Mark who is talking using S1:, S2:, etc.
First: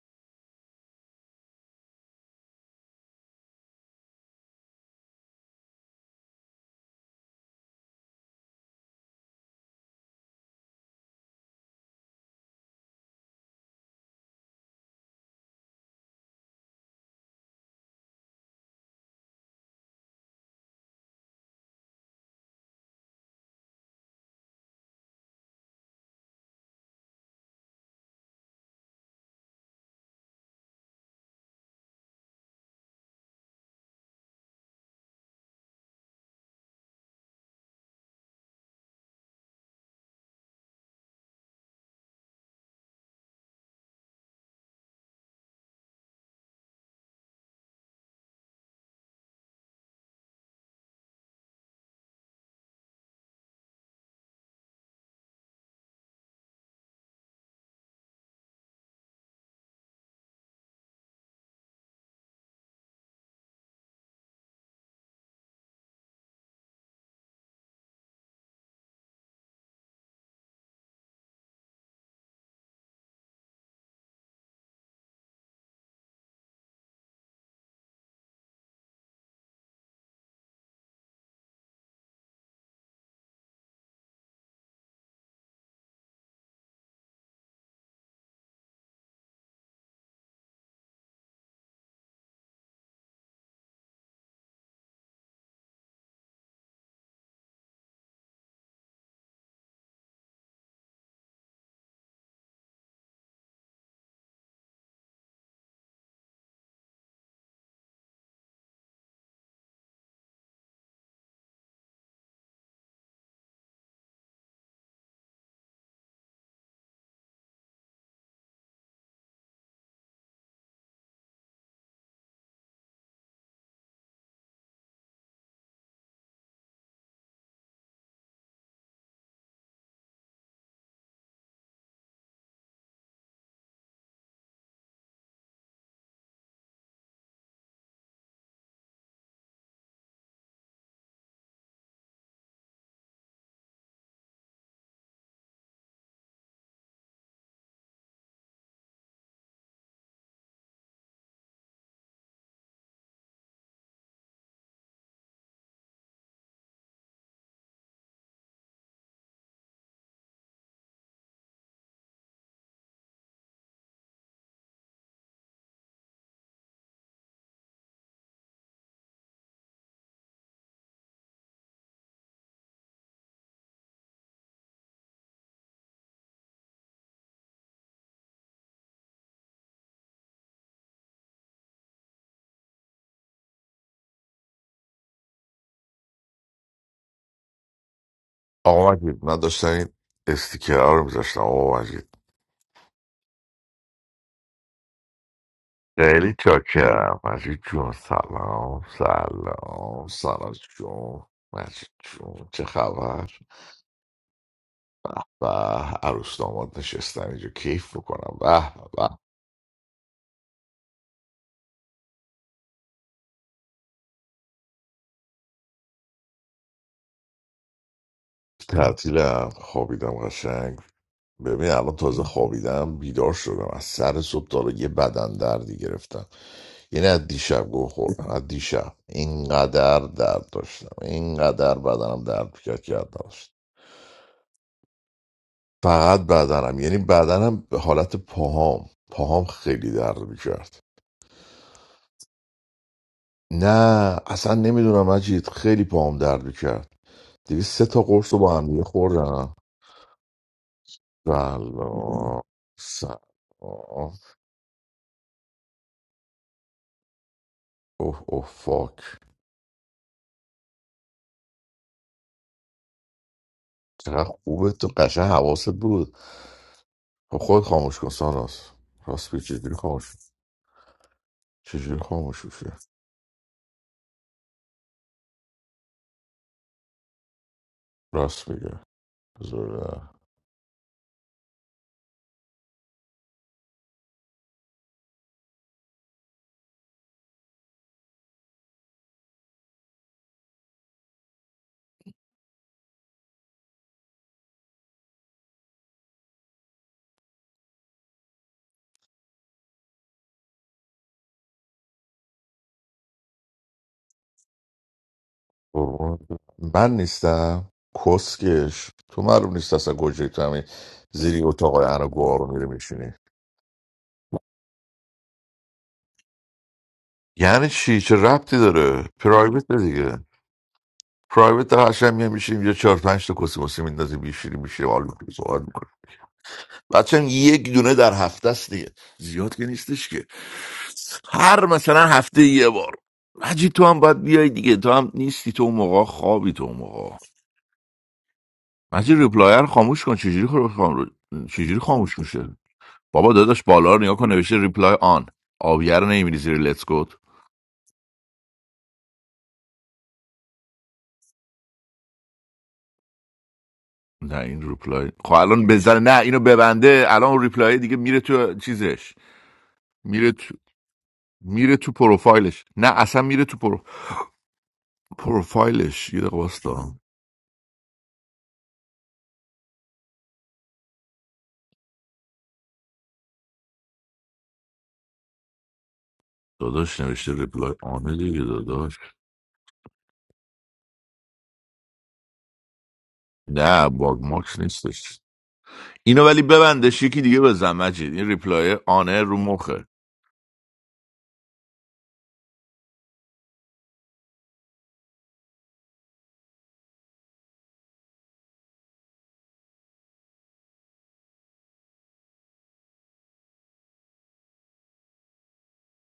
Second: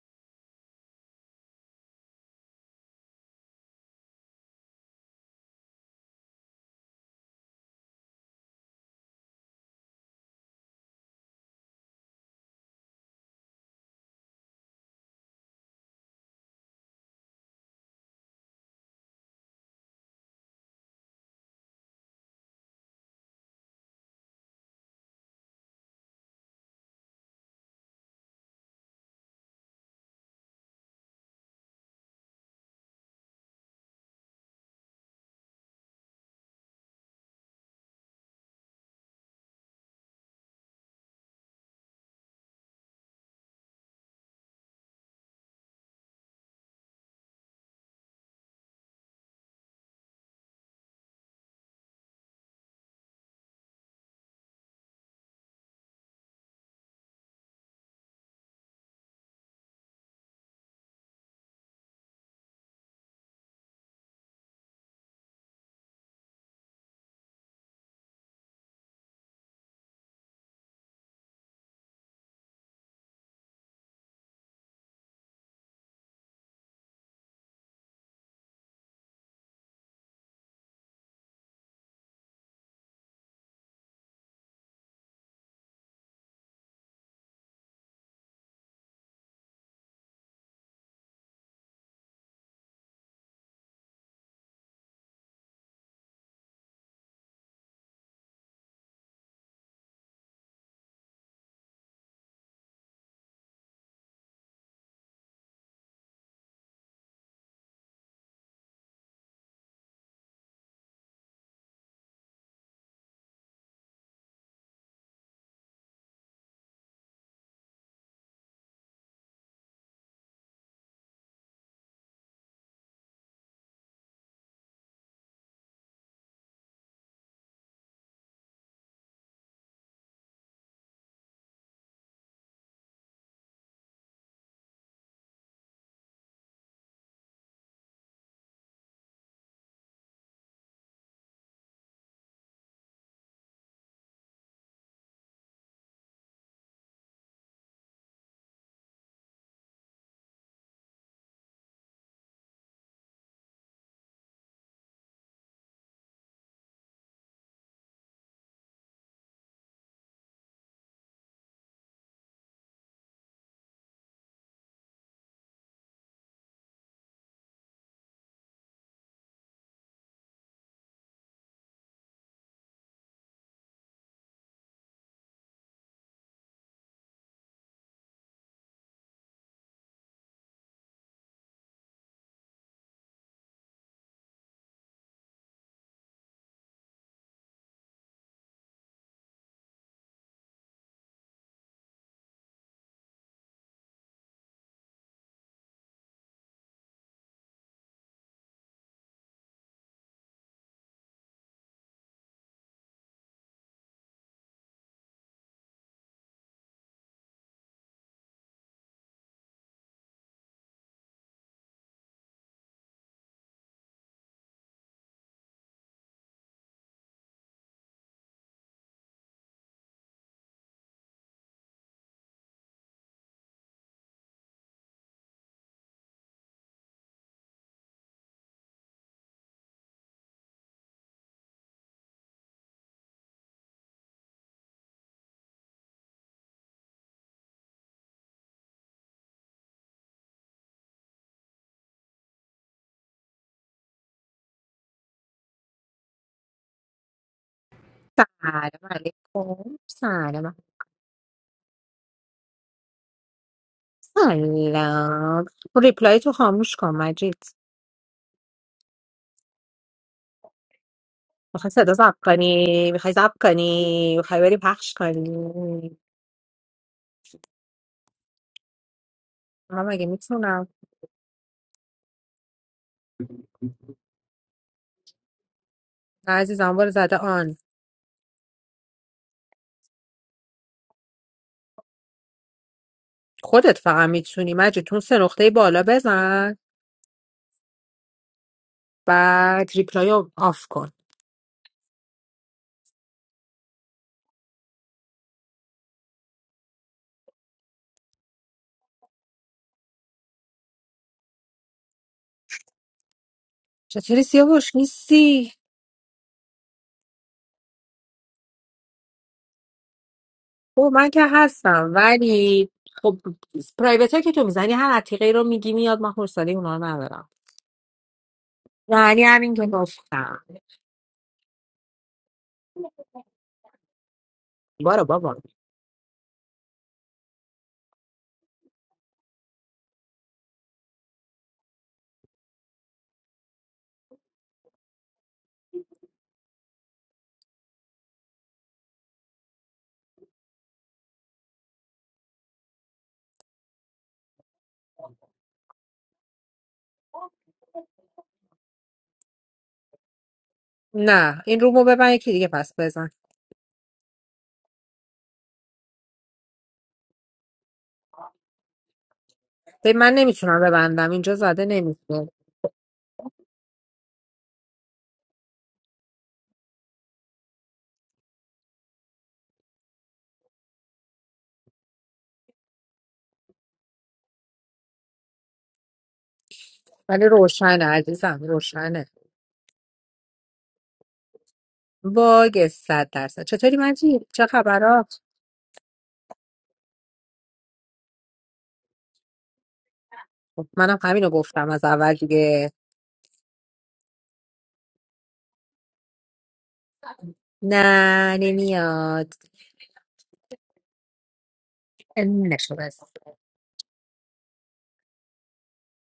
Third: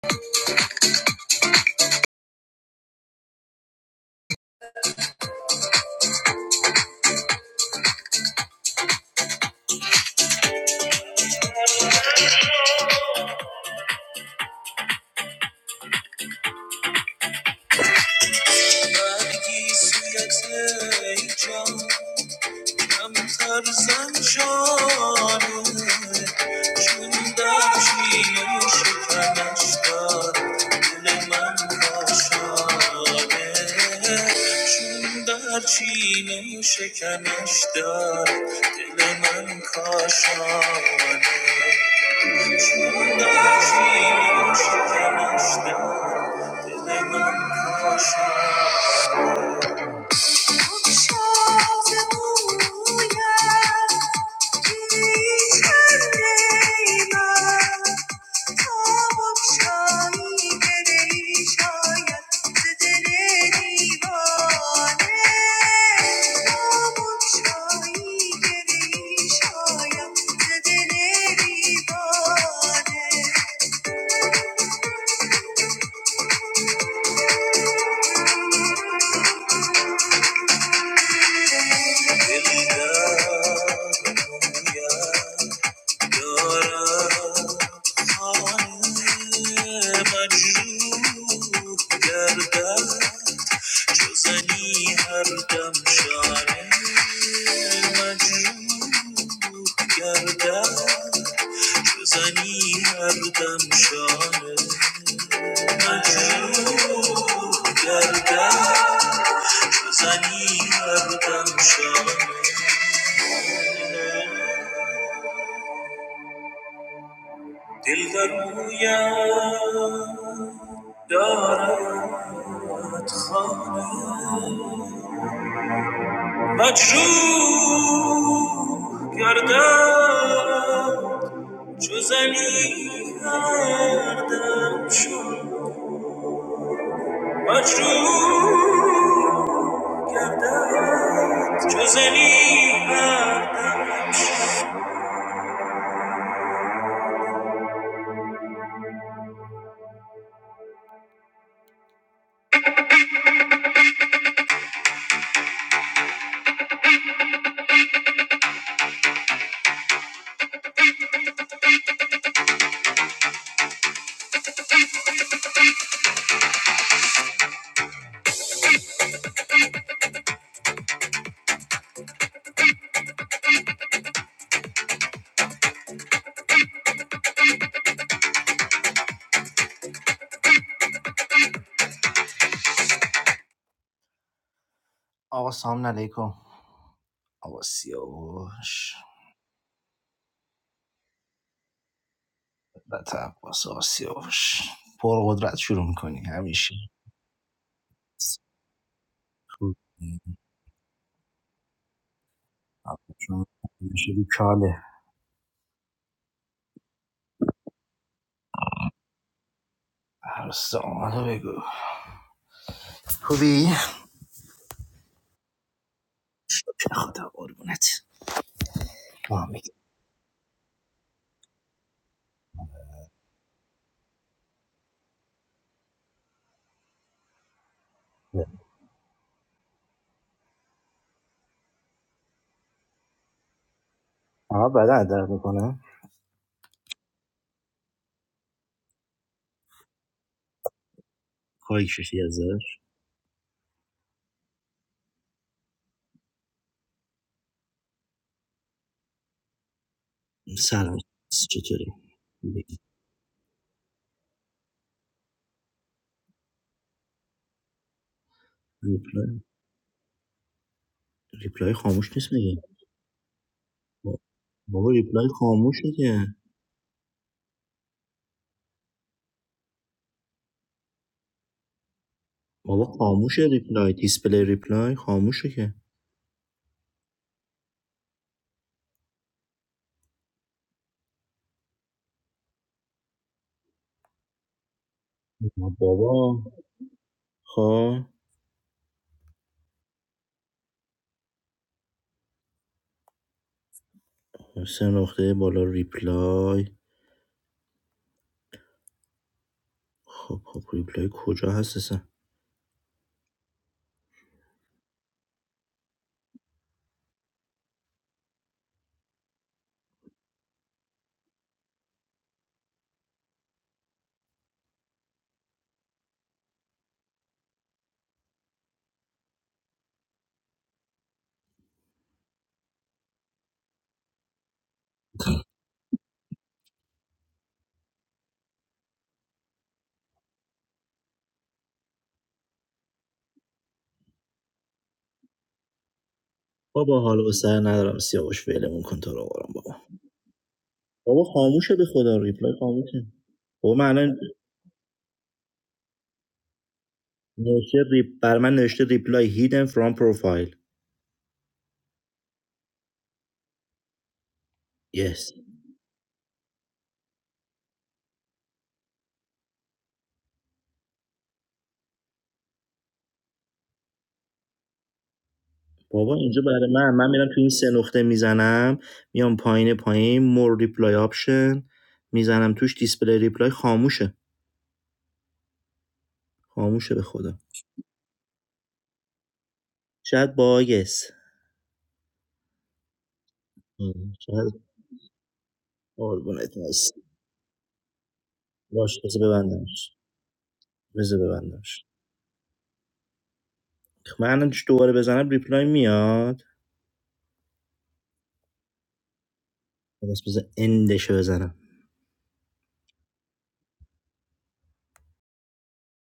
S1: برگیسیت ای جان کمتر زن جانو چون در شیرین شکمش دار دل من کاشانه چون در چین شکمش دار دل من کاشانه چون در چین شکمش دار دل من کاشانه Yeah. دارم خانه مجروح گردم چو هر دم شانه مجروح گردم چو هر دم شانه مجروح گردم چو هر دم شانه دل در رویم دارد خانه مجروح گردم چو زنی گردم چون مجروح گردم چو زنی گردم
S2: آقا مجید من داشتم این استیکرها رو میذاشتم آقا مجید
S1: بطه عباس آسیاوش پرقدرت شروع میکنی
S2: خیلی
S1: همیشه
S2: چاکرم مجید جون سلام
S1: خوب.
S2: سلام سلام جون مجید جون چه خبر
S1: چون همیشه بیکاله
S2: و عروس داماد نشستم اینجا کیف بکنم به به به.
S1: عرصه آمده بگو خوبی؟ خدا قربونه
S2: تعطیلم
S1: آمین
S2: خوابیدم قشنگ ببین الان تازه خوابیدم بیدار شدم از سر صبح تا حالا یه بدن دردی گرفتم یعنی از دیشب گوه خوردم از دیشب اینقدر درد داشتم اینقدر بدنم درد کرد که حد نداشتم.
S1: آقا بدن درد میکنه
S2: فقط بدنم یعنی بدنم به حالت پاهام پاهام خیلی درد میکرد
S1: خواهی ششی از در
S2: نه اصلا نمیدونم مجید خیلی پاهام درد میکرد دیگه سه تا قرص رو با هم
S3: Salam
S2: دیگه خوردم
S3: alaykum. Salaam.
S1: سلام چطوری؟
S2: سلام سلام
S3: Salaam. Reply to Hamish Kamajit.
S2: اوه اوه فاک
S1: ریپلای
S3: You
S1: ریپلای
S3: want to
S1: خاموش
S3: talk
S1: نیست
S3: to
S1: میگه
S3: me? You want to talk to me? You
S2: چقدر
S3: want to have a
S2: خوبه تو
S1: بابا
S3: chat with
S2: قشن
S1: ریپلای
S2: حواست
S3: me?
S1: خاموشه
S2: بود
S1: که
S2: خب خود خاموش کن ساناس راست بگی چجوری
S3: I'm
S2: خاموش چجوری خاموش میشه
S1: بابا خاموشه ریپلای دیسپلی ریپلای خاموشه که
S3: not saying
S2: راست میگه
S3: you can't. I'm not saying
S1: بابا خب
S3: you can't. You can't talk to
S1: سه نقطه بالا ریپلای خب خب ریپلای کجا هست اصلا
S3: me. I'm not saying you can't. I'm not saying you can't. You can't talk to me. I'm not saying you can't. I'm not saying you can't.
S2: قربونت برم. من نیستم کسکش تو معلوم نیست اصلا گوجه تو همین زیری اتاق انا گوها رو میره میشینی یعنی چی چه ربطی داره
S3: You can't
S2: پرایوت
S3: talk to
S2: دیگه
S3: me.
S2: پرایوت در هشم میام میشیم یه چهار پنج تا کسی مسی میندازیم میشینیم میشه حال
S3: بارا
S2: میکنیم
S3: بابا
S2: سوال میکنیم بچه یک دونه در هفته است دیگه زیاد که نیستش که هر مثلا هفته یه بار مجید تو هم باید بیای دیگه تو هم نیستی تو اون موقع خوابی تو اون
S1: بابا
S2: موقع
S1: حالا به سر ندارم سیاوش فعلمون کن تو
S2: مجید
S1: رو آرام
S2: ریپلایر
S1: بابا
S2: خاموش کن چجوری خ- خاموش
S1: بابا خاموشه
S2: چجوری
S1: به خدا
S2: خاموش میشه
S1: ریپلای خاموشه
S2: بابا داداش
S1: بابا من
S2: بالا رو نگاه
S1: الان
S2: کن نوشته ریپلای آن آبیار رو نمیبینی زیر لتس گوت
S1: نوشته ریپ بر من نوشته ریپلای هیدن فرام پروفایل
S3: نه این رومو ببن یکی دیگه پس بزن
S2: نه این ریپلای
S1: یس
S2: خب الان بزنه نه اینو ببنده الان اون ریپلای دیگه میره تو چیزش
S3: به من
S2: میره تو
S3: نمیتونم ببندم اینجا زده
S2: میره تو
S3: نمیتونم
S2: پروفایلش نه اصلا میره تو پرو... پروفایلش
S1: بابا
S2: یه دقیقه
S1: اینجا برای من
S2: واستا.
S1: من میرم تو این سه نقطه میزنم میام پایین پایین مور ریپلای آپشن میزنم توش دیسپلی ریپلای خاموشه خاموشه
S2: داداش
S1: به
S3: ولی
S2: نوشته
S1: خدا
S2: ریپلای
S3: روشنه
S2: آن
S3: عزیزم
S2: دیگه داداش
S3: روشنه
S1: شاید باگس
S3: باگ صد درصد چطوری
S2: نه
S1: ام،
S2: باگ
S3: مجید چه
S2: ماکس
S1: شاید
S3: خبرات
S2: نیستش اینو ولی
S1: قربونت نیست
S2: ببندش یکی دیگه بزن مجید این ریپلای
S1: باش بذار
S2: آنه رو مخه
S1: ببندمش
S3: خب، منم
S1: بذار
S3: همینو گفتم از
S1: ببندمش
S3: اول دیگه
S1: خب، من دوباره بزنم ریپلای میاد
S3: نه نمیاد
S1: بس بذار اندشو بزنم
S3: نشد